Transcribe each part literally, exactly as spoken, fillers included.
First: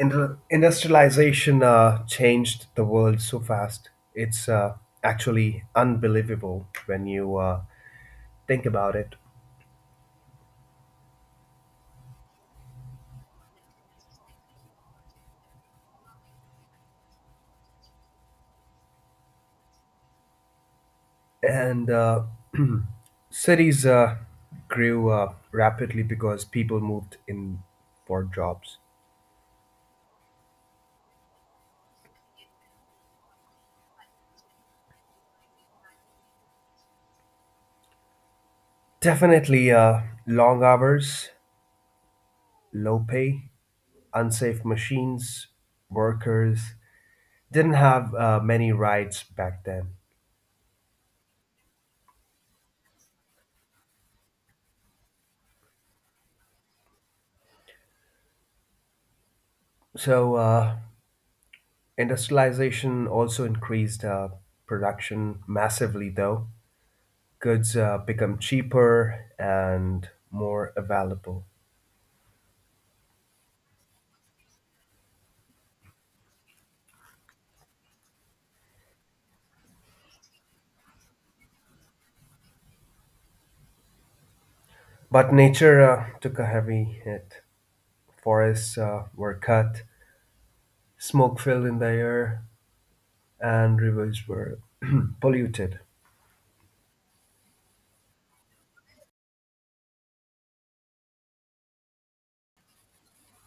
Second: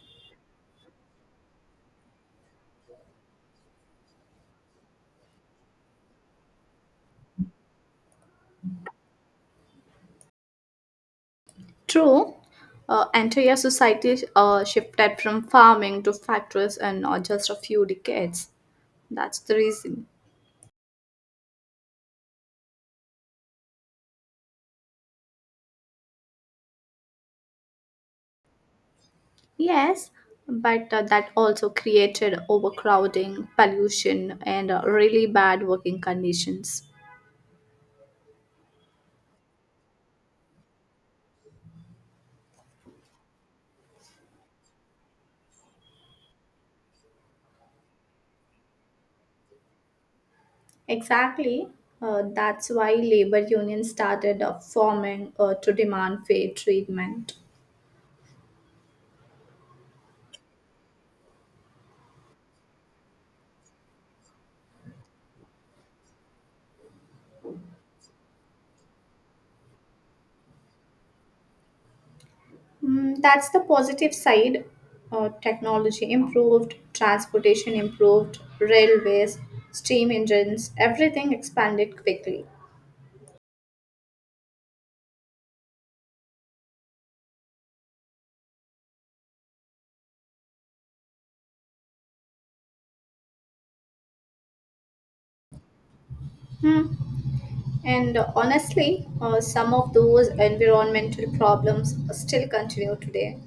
Indru- industrialization uh, changed the world so fast. It's uh, actually unbelievable when you uh, think about it. True, uh, entire society uh, shifted from farming to factories and not just a few decades. That's the reason. And uh, cities uh, grew uh, rapidly because people moved in for jobs. Yes, but uh, that also created overcrowding, pollution, and uh, really bad working conditions. Definitely, uh, long hours, low pay, unsafe machines, workers didn't have uh, many rights back then. Exactly. Uh, that's why labor unions started uh, forming uh, to demand fair treatment. So, uh, Industrialization also increased uh, production massively, though. Goods uh, become cheaper and more available. Mm, that's the positive side. Uh, technology improved, transportation improved, railways, steam engines, everything expanded quickly. But nature uh, took a heavy hit. Forests uh, were cut, smoke filled in the air, and rivers were polluted. Hmm. And uh, honestly, uh, some of those environmental problems still continue today.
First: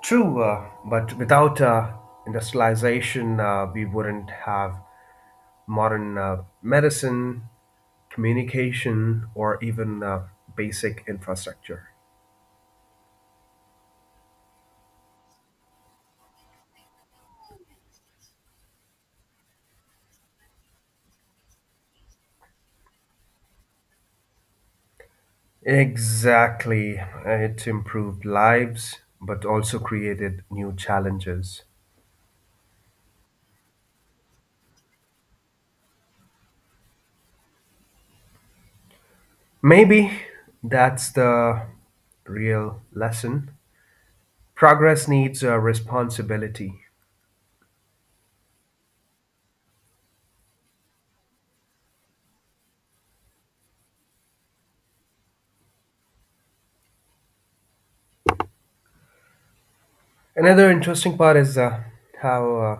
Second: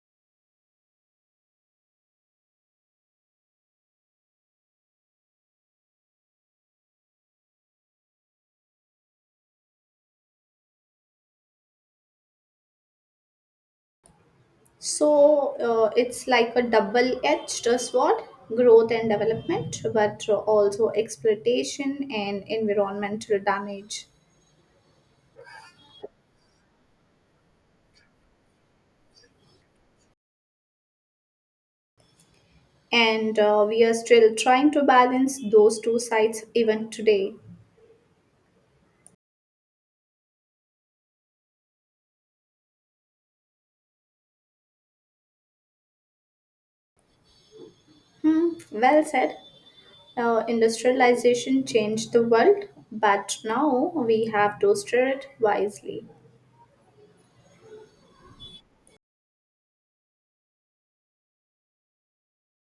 True, uh, but without uh, industrialization, uh, we wouldn't have modern uh, medicine, communication, or even uh, basic infrastructure. So uh, it's like a double edged sword, growth and development, but also exploitation and environmental damage. Exactly. It's improved lives, but also created new challenges. And uh, we are still trying to balance those two sides even today. Maybe that's the real lesson. Progress needs uh, responsibility. Hmm, well said. Uh, industrialization changed the world, but now we have to steer it wisely. Another interesting part is uh, how uh,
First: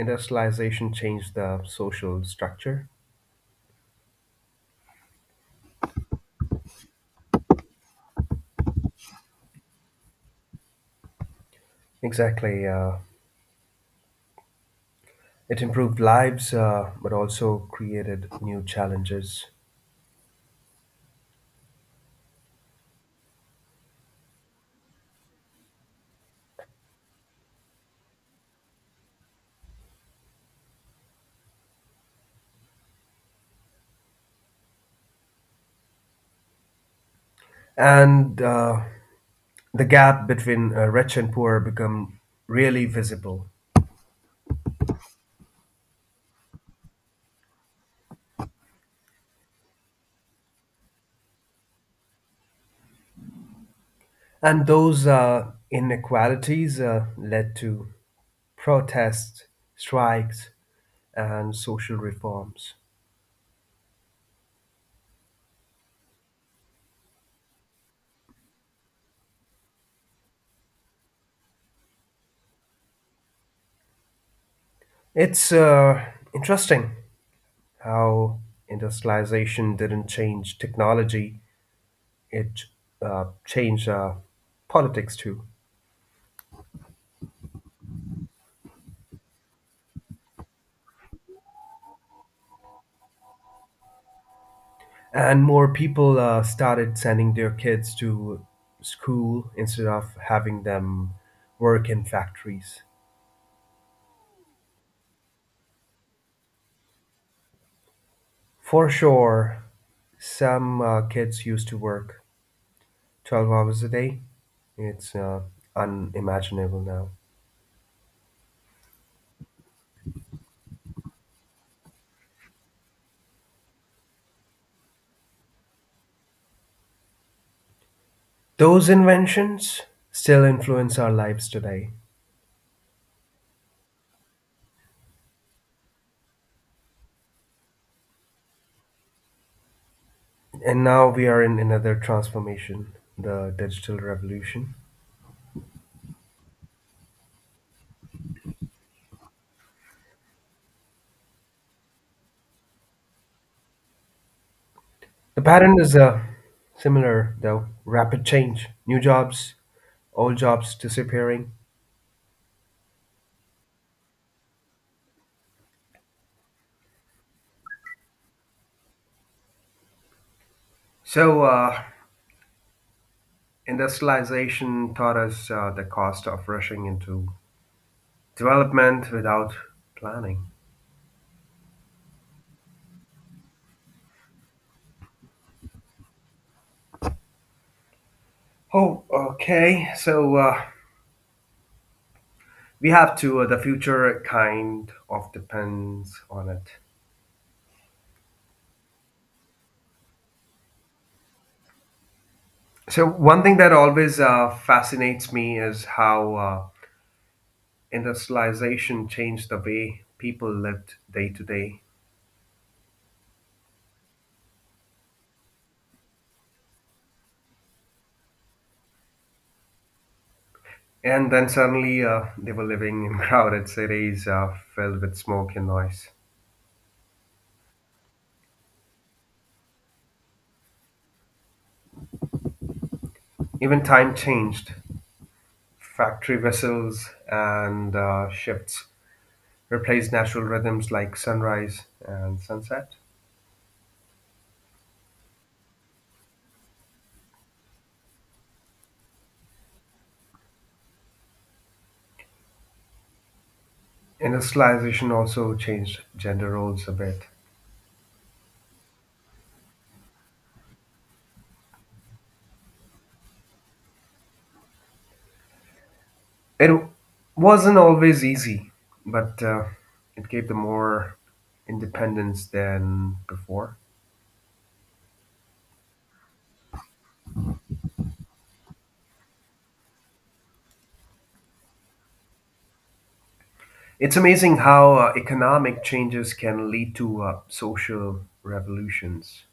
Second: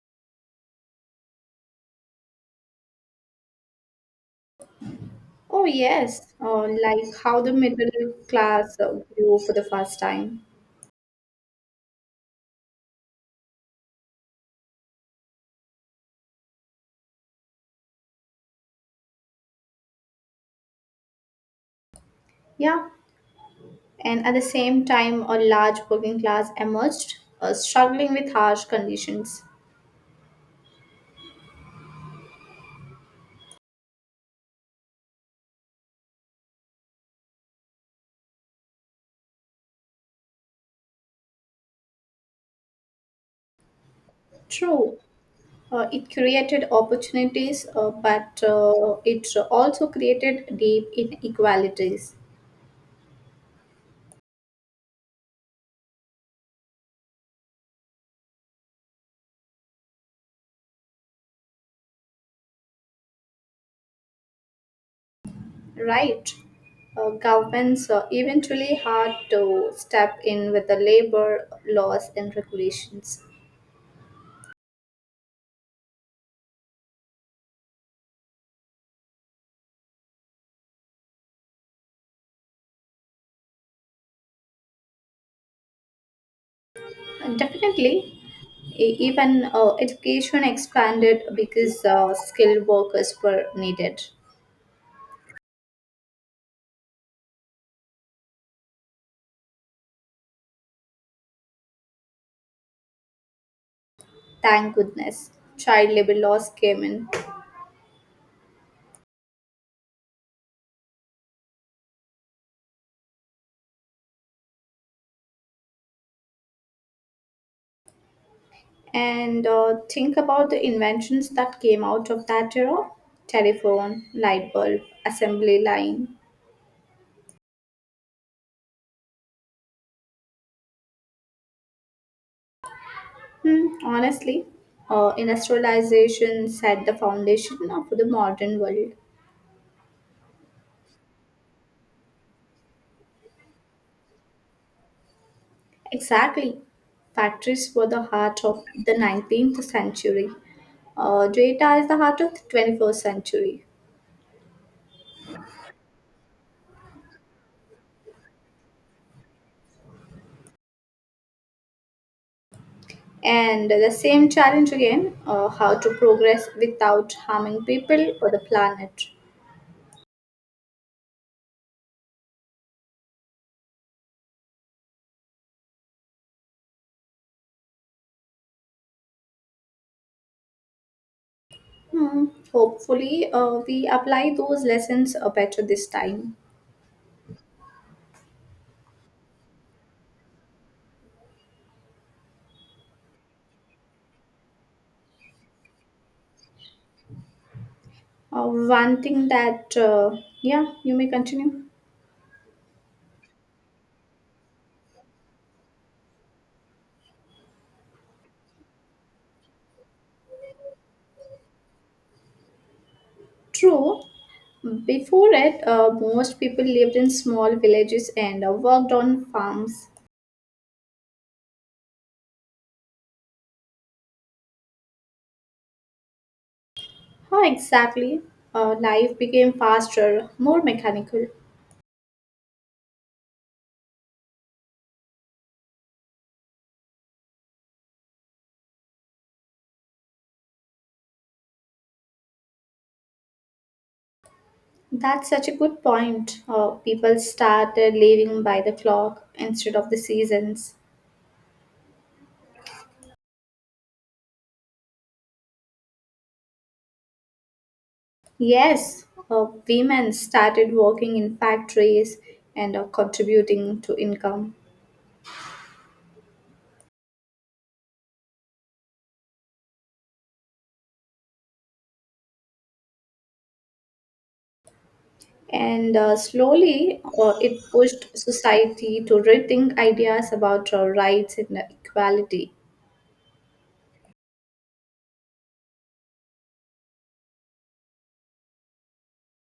industrialization changed the social structure. Oh, yes, uh, like how the middle class uh, grew for the first time. Exactly. Uh, it improved lives, uh, but also created new challenges. Yeah, and at the same time, a large working class emerged, uh, struggling with harsh conditions. And uh, the gap between uh, rich and poor become really visible. True. Uh, it created opportunities, uh, but uh, it also created deep inequalities, And those uh, inequalities uh, led to protests, strikes, and social reforms. right? Uh, governments uh, eventually had to step in with the labor laws and regulations. It's uh, interesting how industrialization didn't change technology, it uh, changed uh, politics too. And definitely, e- even uh, education expanded because uh, skilled workers were needed. And more people uh, started sending their kids to school instead of having them work in factories. Thank goodness, child labor laws came in. For sure, some uh, kids used to work twelve hours a day. It's uh, unimaginable now. And uh, think about the inventions that came out of that era, telephone, light bulb, assembly line. Those inventions still influence our lives today. Hmm, honestly, uh, industrialization set the foundation of the modern world. And now we are in another transformation, the digital revolution. Exactly. Factories were the heart of the nineteenth century. Uh, data is the heart of the twenty-first century. The pattern is uh, similar, though rapid change, new jobs, old jobs disappearing. And the same challenge again, uh, how to progress without harming people or the planet. So, uh, Industrialization taught us uh, the cost of rushing into development without planning. Hmm, hopefully, uh, we apply those lessons uh, better this time. Oh, okay. So, uh, we have to uh, the future kind of depends on it, Uh, one thing that, uh, yeah, you may continue. so one thing that always uh, fascinates me is how uh, industrialization changed the way people lived day to day, True, before it, uh, most people lived in small villages and uh, worked on farms. and then suddenly uh, they were living in crowded cities uh, filled with smoke and noise. How exactly? Uh, life became faster, more mechanical. Even time changed, factory vessels and uh, shifts replaced natural rhythms like sunrise and sunset. That's such a good point. Uh, people started living by the clock instead of the seasons. Industrialization also changed gender roles a bit. Yes, uh, women started working in factories and uh, contributing to income. It wasn't always easy, but uh, it gave them more independence than before. And uh, slowly, uh, it pushed society to rethink ideas about uh, rights and equality. It's amazing how uh, economic changes can lead to uh, social revolutions.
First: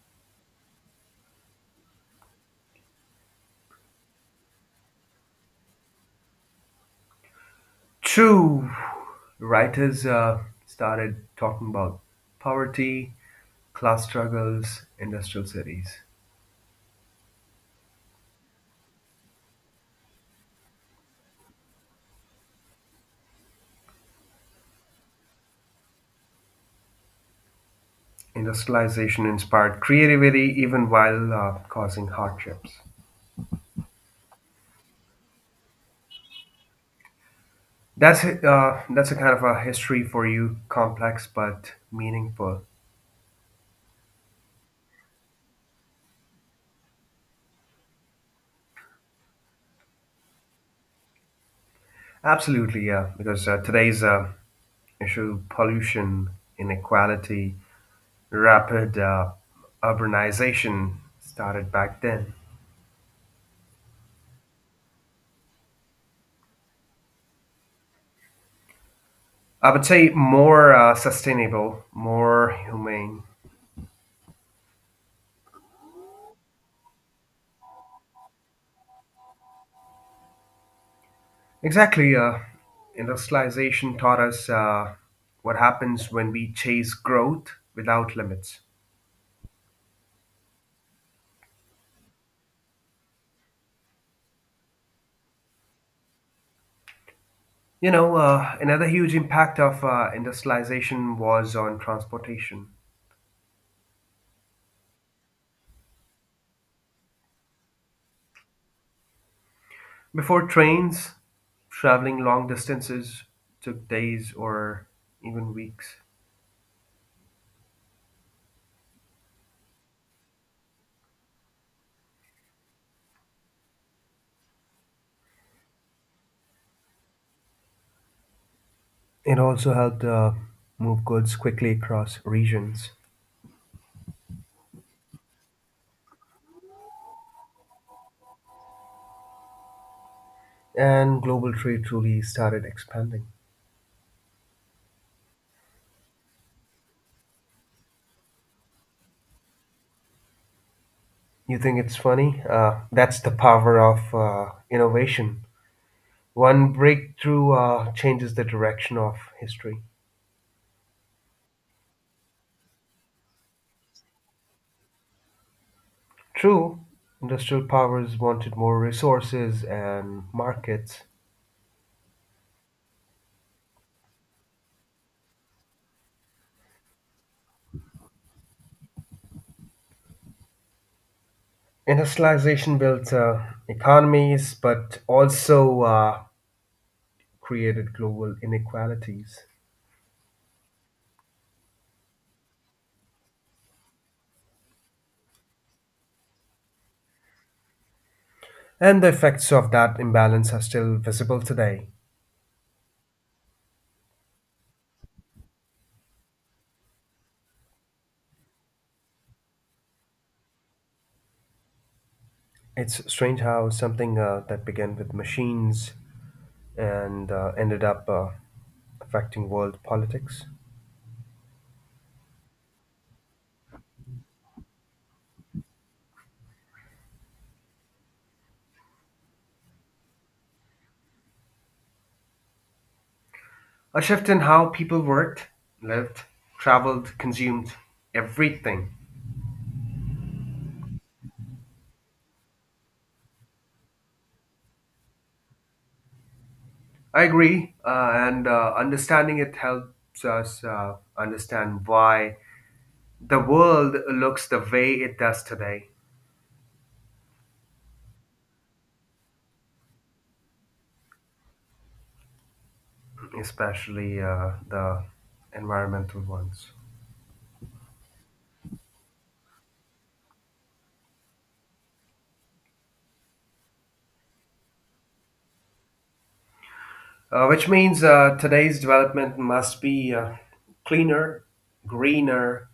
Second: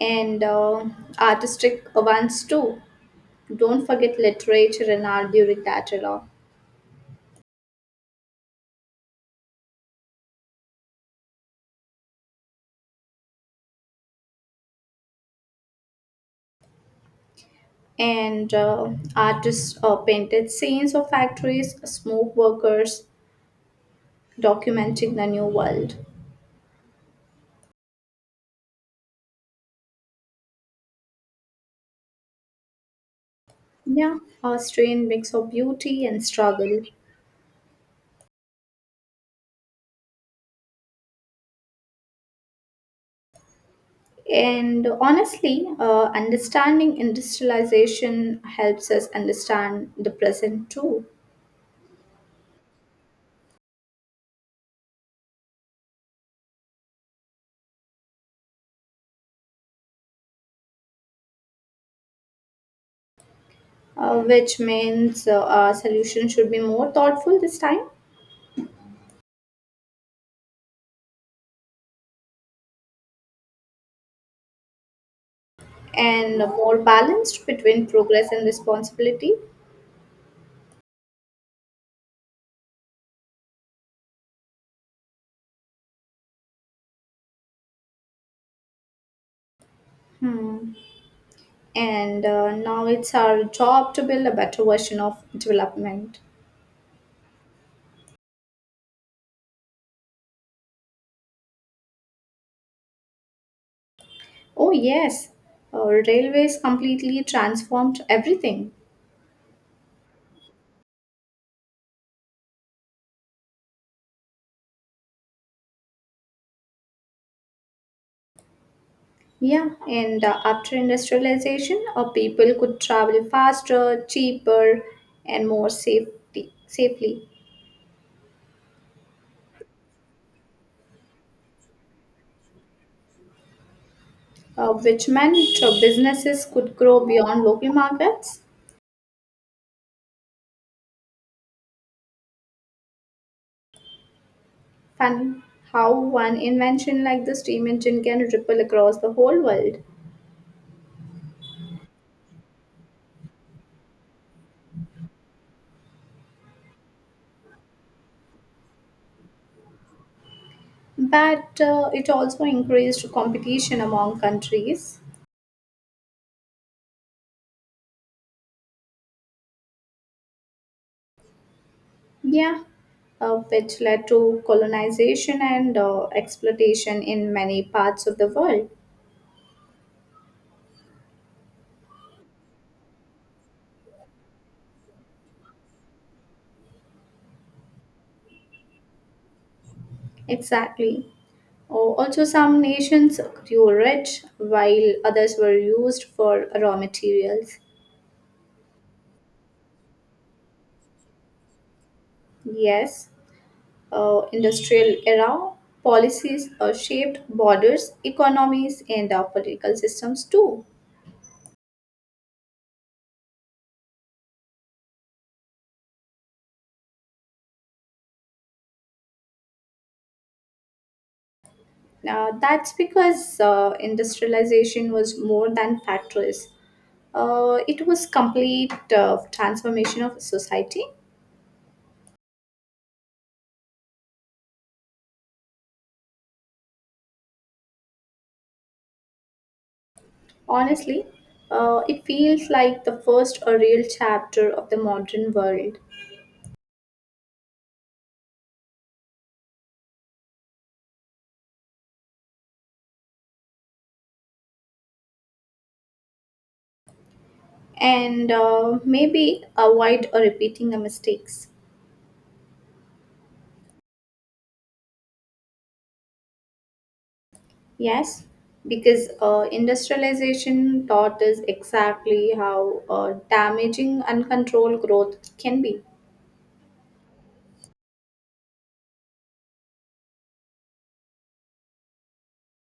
And uh, artistic ones too. Don't forget literature and art during that era. True, writers uh, started talking about poverty, class struggles, industrial cities. And uh, artists uh, painted scenes of factories, smoke workers, documenting the new world. Industrialization inspired creativity even while uh, causing hardships. Yeah, a strange mix of beauty and struggle. That's a- uh, that's a kind of a history for you, complex but meaningful. And honestly, uh, understanding industrialization helps us understand the present too. Absolutely, yeah. Because uh, today's uh, issue: pollution, inequality, rapid uh, urbanization started back then. Uh, which means uh, our solution should be more thoughtful this time, I would say more uh, sustainable, more humane. and more balanced between progress and responsibility. Exactly, uh, industrialization taught us uh, what happens when we chase growth without limits. Hmm. And uh, now it's our job to build a better version of development. You know, uh, another huge impact of uh, industrialization was on transportation. Oh, yes, uh, railways completely transformed everything. Before trains, traveling long distances took days or even weeks. Yeah, and uh, after industrialization, uh, people could travel faster, cheaper, and more safety, safely, It also helped uh, move goods quickly across regions, uh, which meant uh, businesses could grow beyond local markets. and global trade truly started expanding. Fun how one invention like the steam engine can ripple across the whole world. You think it's funny? Uh, that's the power of uh, innovation. One breakthrough uh, changes the direction of history. But uh, it also increased competition among countries. True, industrial powers wanted more resources and markets. Yeah, uh, which led to colonization and uh, exploitation in many parts of the world. Industrialization built uh, economies but also uh, created global inequalities. Exactly. Oh, also, some nations grew rich while others were used for raw materials. And the effects of that imbalance are still visible today. Yes, uh, industrial era policies uh, shaped borders, economies, and uh, political systems too. It's strange how something uh, that began with machines and uh, ended up uh, affecting world politics. Uh, that's because uh, industrialization was more than factories. Uh, it was complete uh, transformation of society. A shift in how people worked, lived, traveled, consumed everything. Honestly, uh, it feels like the first uh, real chapter of the modern world. I agree, uh, and uh, understanding it helps us uh, understand why the world looks the way it does today, And uh, maybe avoid uh, repeating the mistakes. especially uh, the environmental ones. Yes, because uh, industrialization taught us exactly how uh, damaging uncontrolled growth can be, Uh, which means uh, today's development must be uh, cleaner, greener,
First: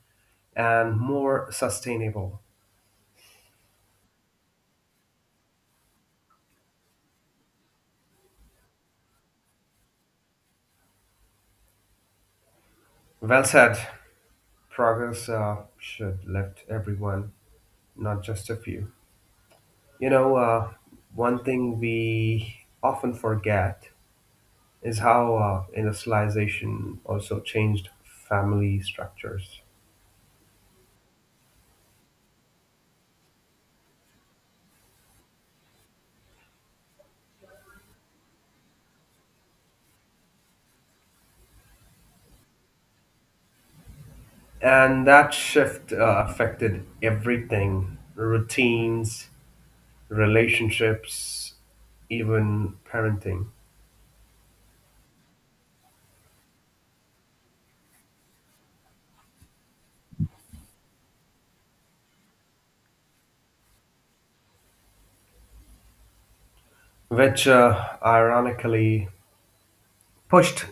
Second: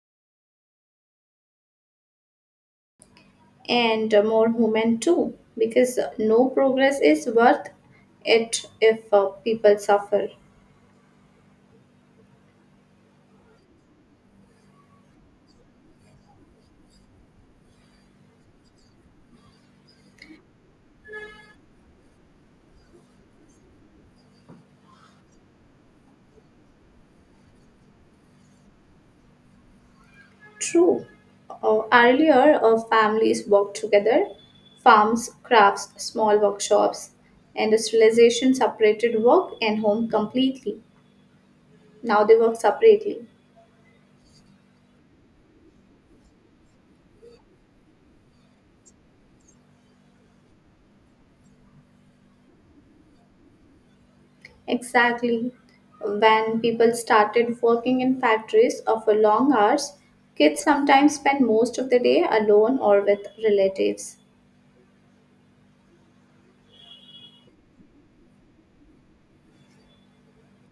and more sustainable. and uh, more human too, because uh, no progress is worth it if uh, people suffer. Well said. Progress uh, should lift everyone, not just a few. You know, uh, one thing we often forget is how uh, industrialization also changed family structures. True. Uh, earlier, uh, families worked together, farms, crafts, small workshops. Industrialization separated work and home completely. Now they work separately. And that shift uh, affected everything: routines, relationships, even parenting, Exactly. When people started working in factories or for long hours, kids sometimes spend most of the day alone or with relatives. which uh, ironically pushed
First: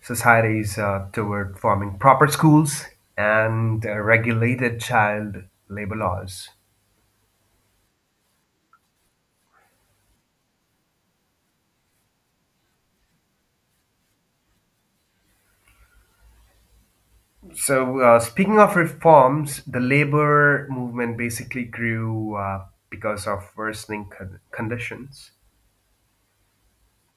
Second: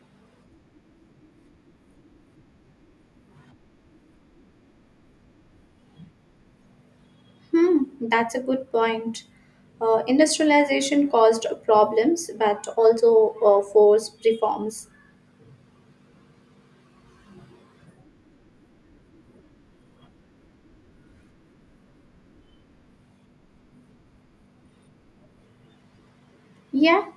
societies uh, toward forming proper schools and uh, regulated child labor laws. Hmm, that's a good point. Uh, industrialization caused problems but also uh, forced reforms. So, uh, speaking of reforms, the labor movement basically grew uh, because of worsening con- conditions. Yeah,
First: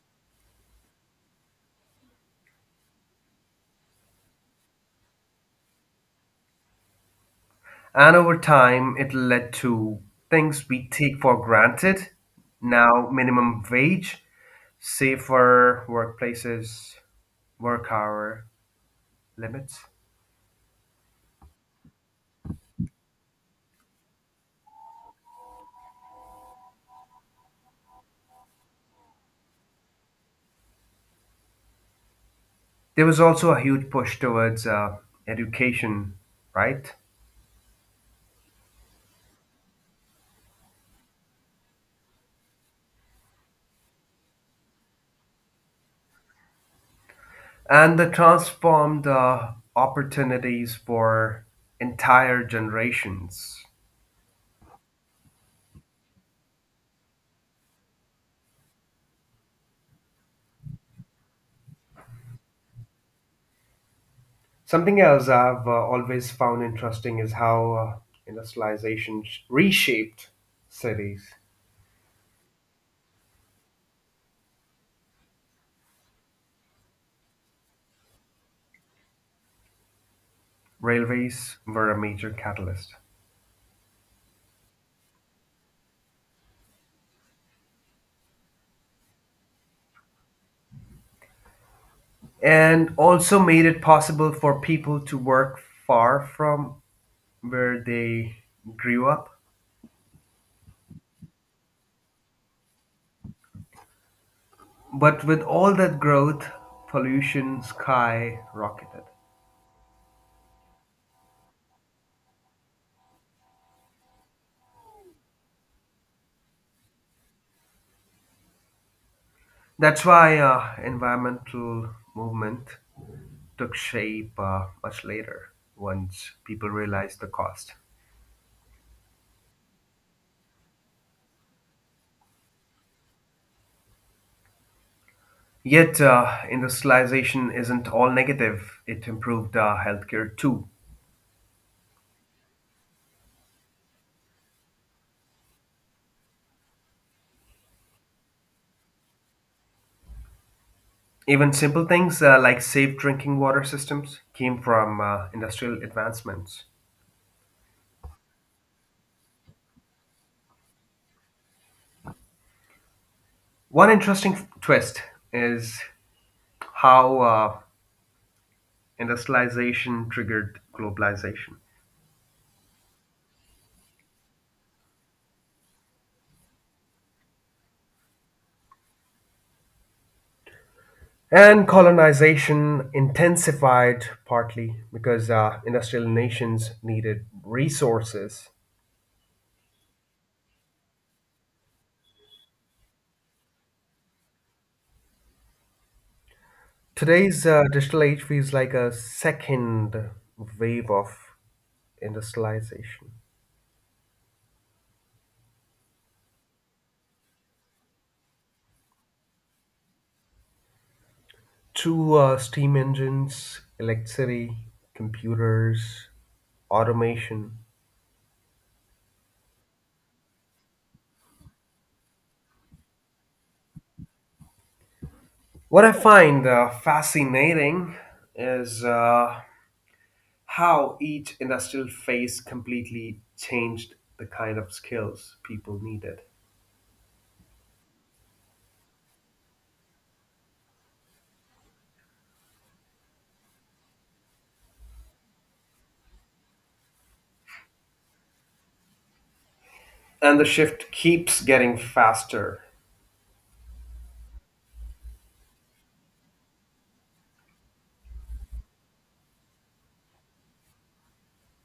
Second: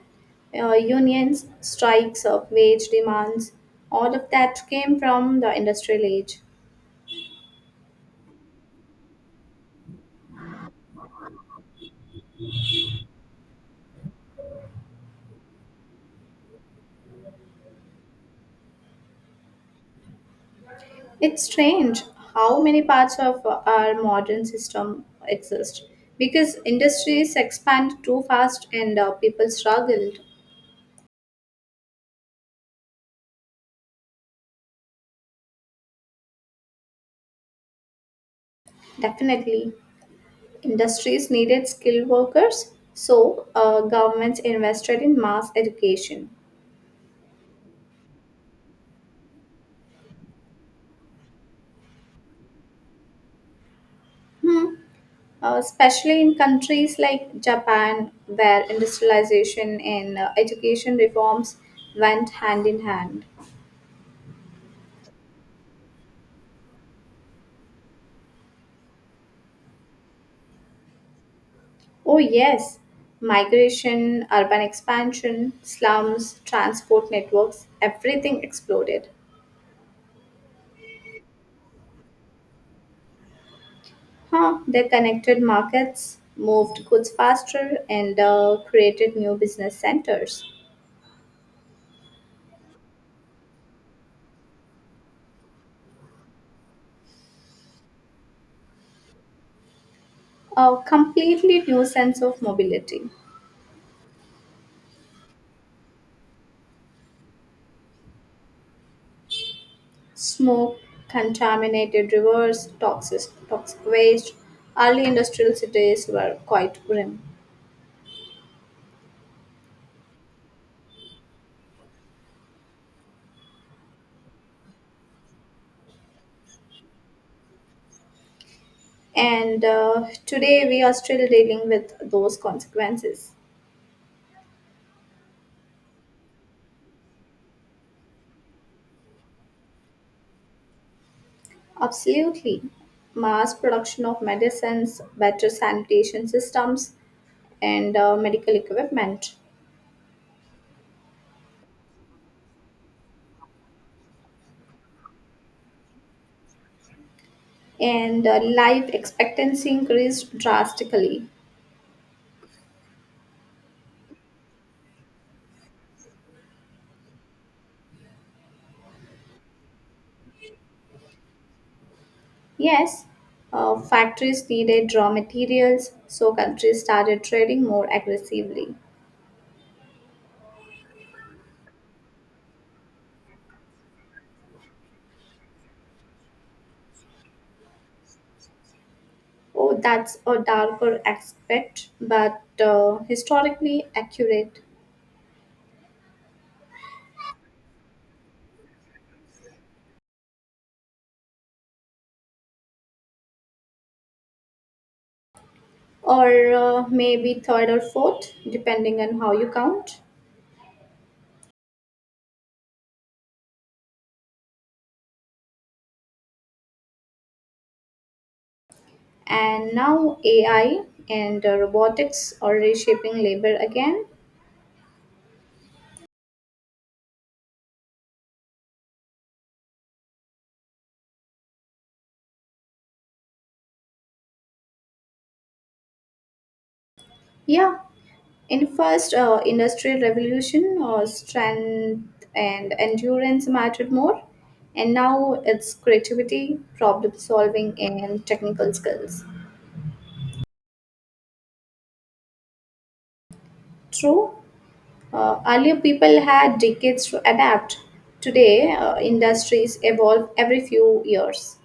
uh, unions, strikes, uh, wage demands, all of that came from the industrial age. And over time, it led to things we take for granted now: minimum wage, safer workplaces, work hour limits. It's strange how many parts of our modern system exist because industries expand too fast and uh, people struggled. There was also a huge push towards uh, education, right? Definitely, industries needed skilled workers, so uh, governments invested in mass education. And the transformed uh, opportunities for entire generations. Hmm. Uh, especially in countries like Japan, where industrialization and uh, education reforms went hand in hand. Something else I've uh, always found interesting is how uh, industrialization sh- reshaped cities. Oh, yes, migration, urban expansion, slums, transport networks, everything exploded. Railways were a major catalyst, Huh, they connected markets, moved goods faster, and uh, created new business centers. and also made it possible for people to work far from where they grew up. A completely new sense of mobility. But with all that growth, pollution skyrocketed. Smoke, contaminated rivers, toxic, toxic waste, early industrial cities were quite grim. That's why uh, environmental movement took shape uh, much later once people realized the cost. And uh, today we are still dealing with those consequences. Yet, uh, industrialization isn't all negative. It improved uh, healthcare too. Absolutely. Mass production of medicines, better sanitation systems, and uh, medical equipment. Even simple things uh, like safe drinking water systems came from uh, industrial advancements. And uh, life expectancy increased drastically. One interesting f- twist is how uh, industrialization triggered globalization. Yes, uh, factories needed raw materials, so countries started trading more aggressively. And colonization intensified partly because uh, industrial nations needed resources. Oh, that's a darker aspect, but uh, historically accurate. Today's uh, digital age feels like a second wave of industrialization. Or uh, maybe third or fourth, depending on how you count. Through uh, steam engines, electricity, computers, automation. And now A I and uh, robotics are reshaping labor again. What I find uh, fascinating is uh, how each industrial phase completely changed the kind of skills people needed. Yeah, in first uh, industrial revolution, uh, strength and endurance mattered more, and now it's creativity, problem solving, and technical skills. And the shift keeps getting faster. True, uh, earlier people had decades to adapt. Today, uh, industries evolve every few years.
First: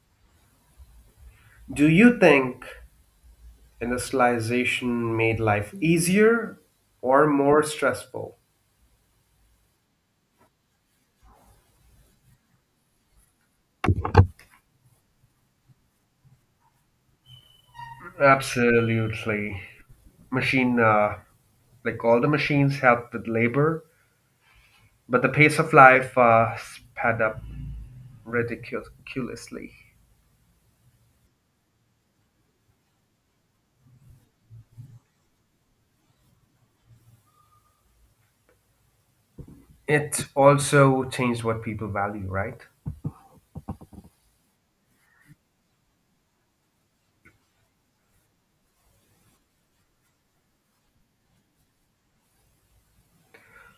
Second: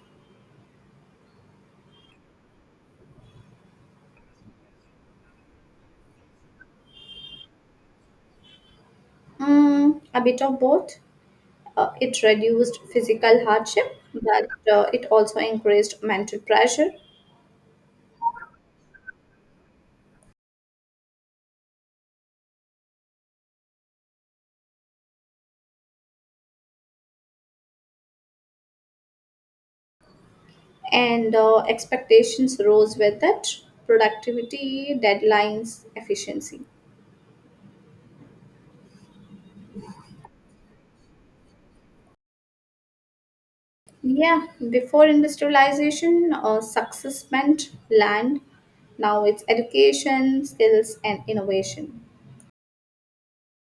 Do you think industrialization made life easier or more stressful? Mm, a bit of both. Uh, it reduced physical hardship, but uh, it also increased mental pressure, Absolutely. Machine, uh, like all the machines help with labor, but the pace of life uh, sped up ridiculously. and uh, expectations rose with it. Productivity, deadlines, efficiency. It also changed what people value, right? Yeah, before industrialization, uh, success meant land. Now it's education, skills, and innovation.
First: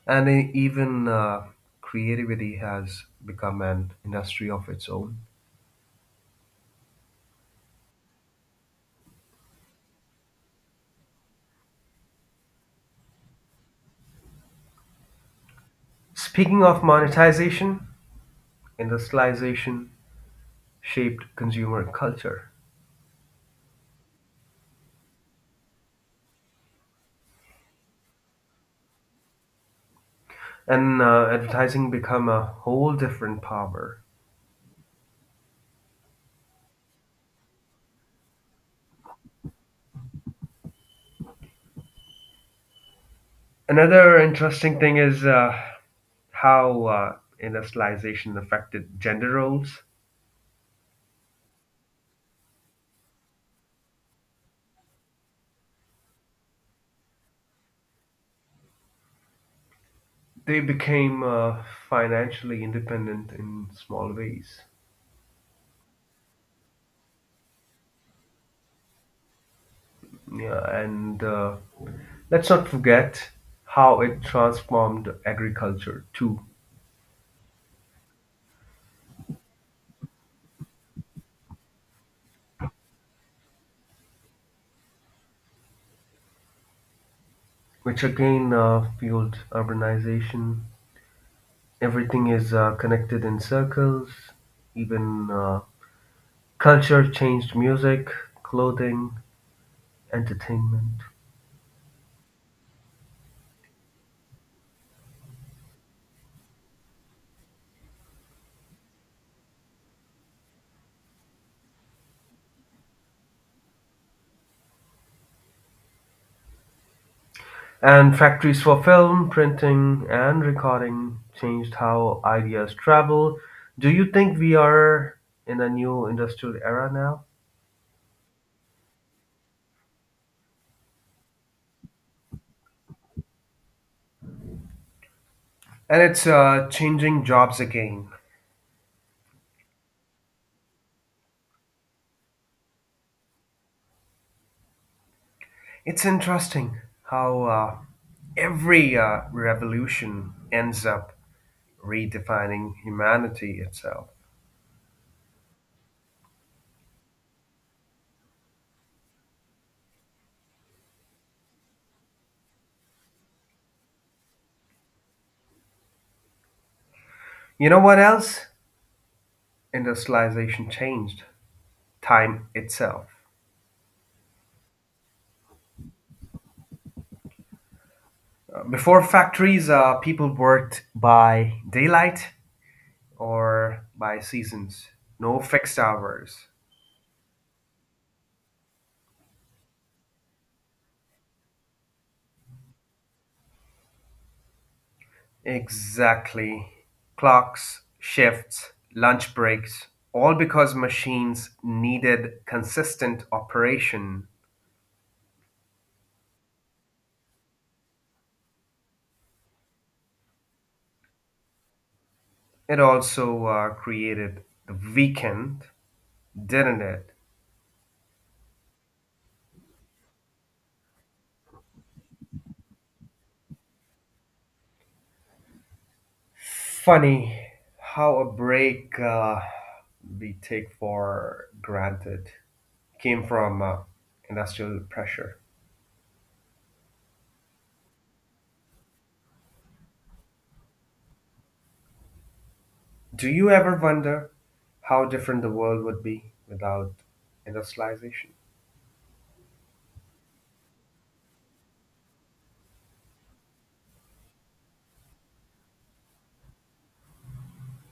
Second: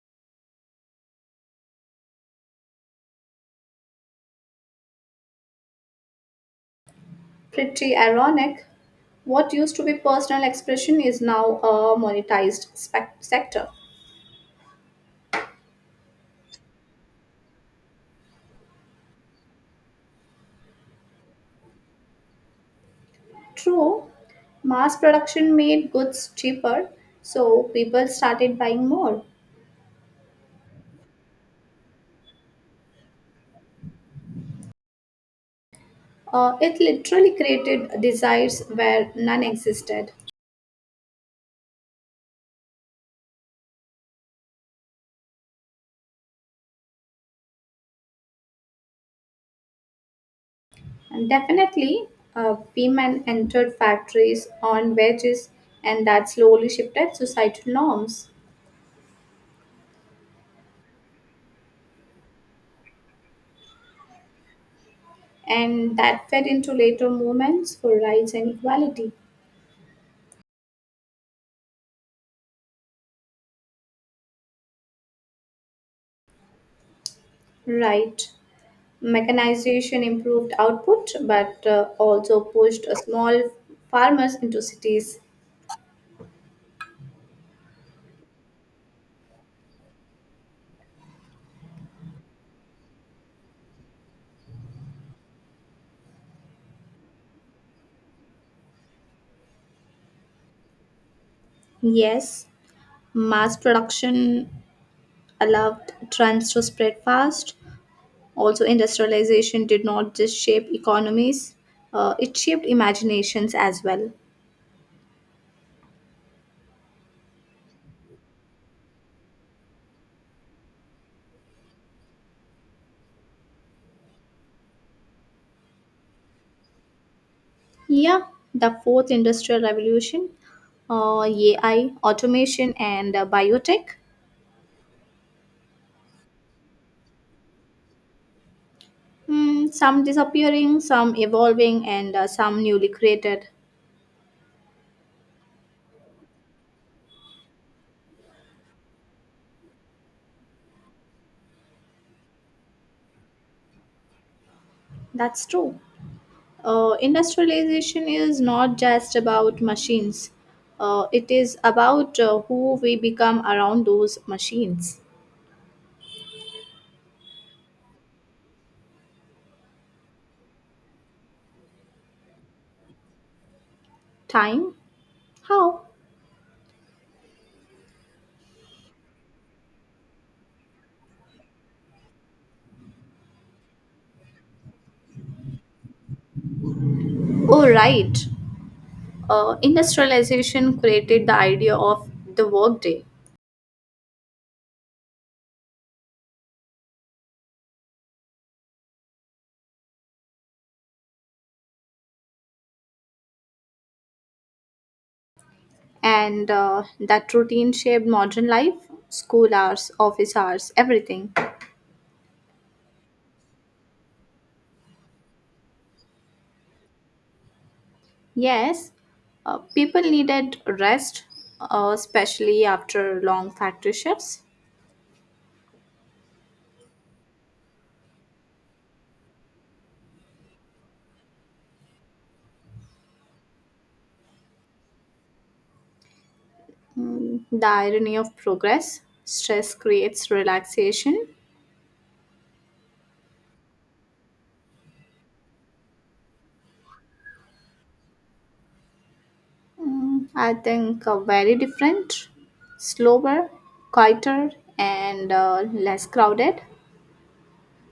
And e- even uh, creativity has become an industry of its own. Pretty ironic. What used to be personal expression is now a monetized spec- sector. Speaking of monetization, industrialization shaped consumer culture, True, mass production made goods cheaper, so people started buying more. and uh, advertising become a whole different power. Uh, it literally created desires where none existed. Another interesting thing is uh, how uh, industrialization affected gender roles. And definitely, uh, women entered factories on wages, and that slowly shifted societal norms. They became uh, financially independent in small ways. And that fed into later movements for rights and equality. Yeah, and uh, let's not forget how it transformed agriculture too, Right. Mechanization improved output, but uh, also pushed uh, small farmers into cities. which again uh, fueled urbanization. Everything is uh, connected in circles. Even uh, culture changed: music, clothing, entertainment. Yes, mass production allowed trends to spread fast. Also, industrialization did not just shape economies, uh, it shaped imaginations as well. And factories for film, printing, and recording changed how ideas travel. Do you think we are in a new industrial era now? Yeah, the fourth industrial revolution, uh, A I, automation, and uh, biotech. And it's uh, changing jobs again. Hmm, some disappearing, some evolving, and uh, some newly created. It's interesting how uh, every uh, revolution ends up redefining humanity itself. That's true. Uh, industrialization is not just about machines. Uh, it is about uh, who we become around those machines. You know what else? Industrialization changed time itself. Time? How? Uh, Before factories, uh, people worked by daylight or by seasons. No fixed hours. Oh, right. Uh, industrialization created the idea of the workday, Exactly. Clocks, shifts, lunch breaks, all because machines needed consistent operation. and uh, that routine shaped modern life, school hours, office hours, everything. It also uh, created the weekend, didn't it? Yes, uh, people needed rest, uh, especially after long factory shifts. Funny how a break uh, we take for granted came from uh, industrial pressure. Mm, the irony of progress, stress creates relaxation. Do you ever wonder how different the world would be without industrialization? Mm, I think uh, very different, slower, quieter, and uh, less crowded.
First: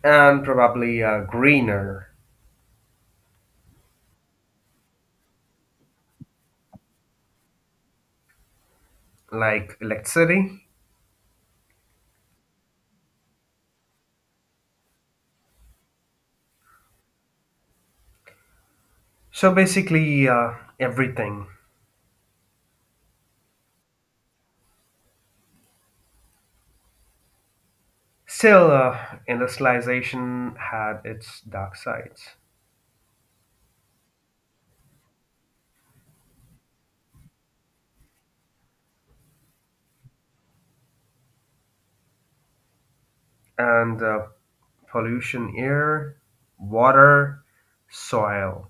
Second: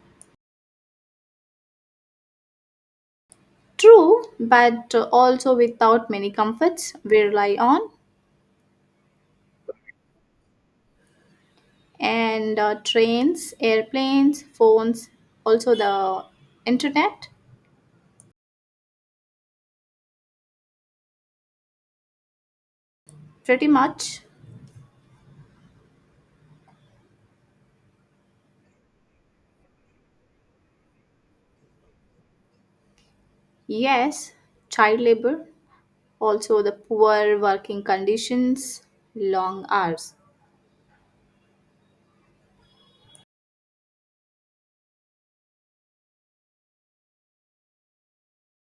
And probably uh, greener, True, but uh, also without many comforts we rely on, like electricity. and uh, trains, airplanes, phones, also the internet. So basically, uh, everything. Pretty much. Still, uh, industrialization had its dark sides. Yes, child labor, also the poor working conditions, long hours. And uh, pollution, air, water, soil.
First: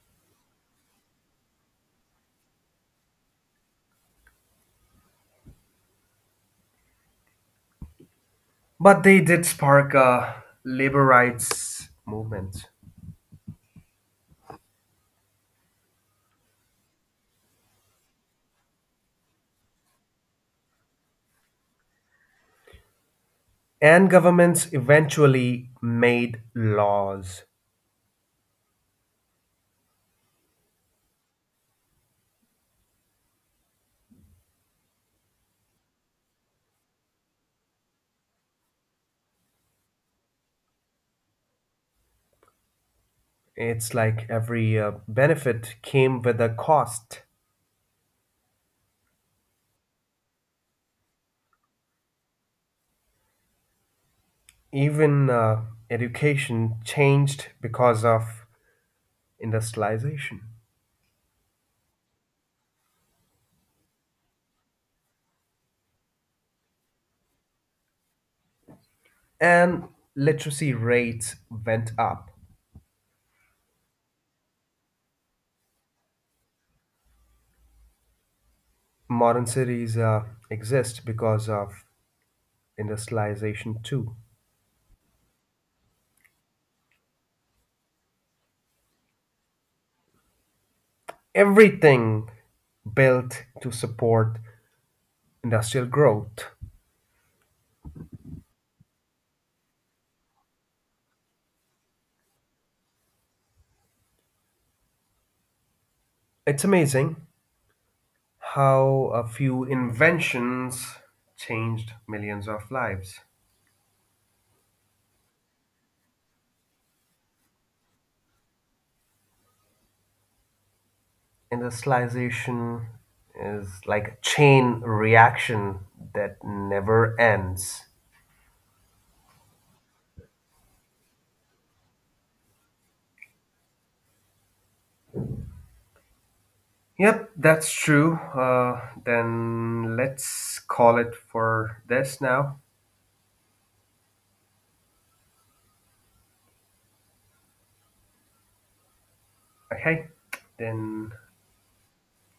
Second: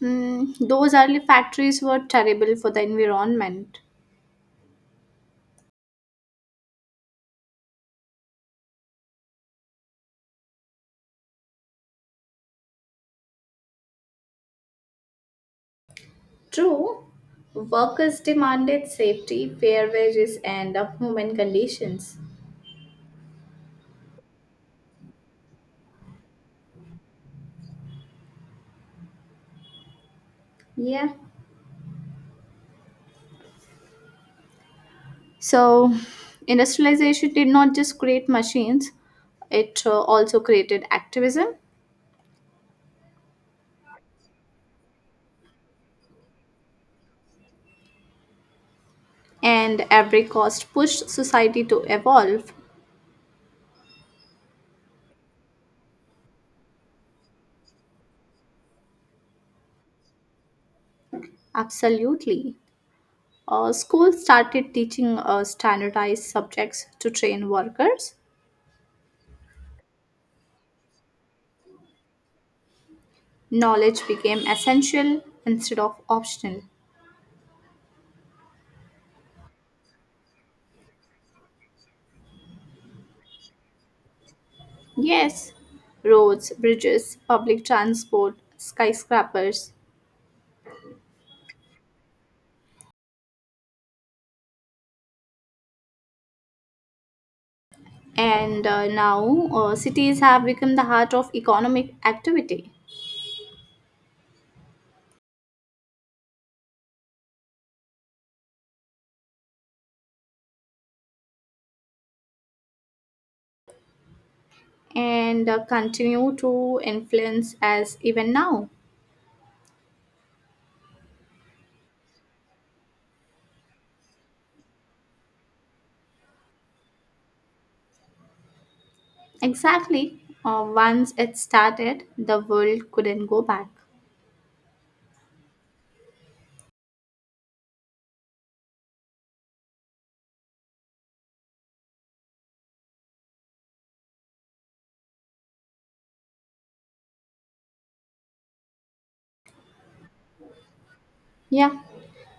Hmm. Those early factories were terrible for the environment. But they did spark a labor rights movement. True, workers demanded safety, fair wages, and uh, human conditions. And governments eventually made laws. Yeah. So, industrialization did not just create machines, it uh, also created activism, It's like every uh, benefit came with a cost. and every cost pushed society to evolve. Even uh, education changed because of industrialization, Absolutely. Uh, schools started teaching uh, standardized subjects to train workers. and literacy rates went up. Knowledge became essential instead of optional. Modern cities uh, exist because of industrialization, too. Yes, roads, bridges, public transport, skyscrapers, Everything built to support industrial growth. and uh, now uh, cities have become the heart of economic activity, It's amazing how a few inventions changed millions of lives. and uh, continue to influence us even now. Industrialization is like a chain reaction that never ends. Exactly. Uh, once it started, the world couldn't go back. Yep, that's true. Uh, then let's call it for this now. Okay, then. Yeah.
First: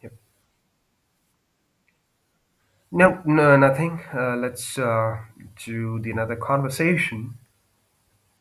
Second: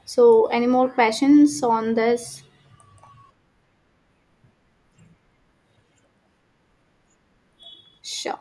Yep. So, any more questions on this? No, no, nothing. Uh, let's uh, do the another conversation. Sure.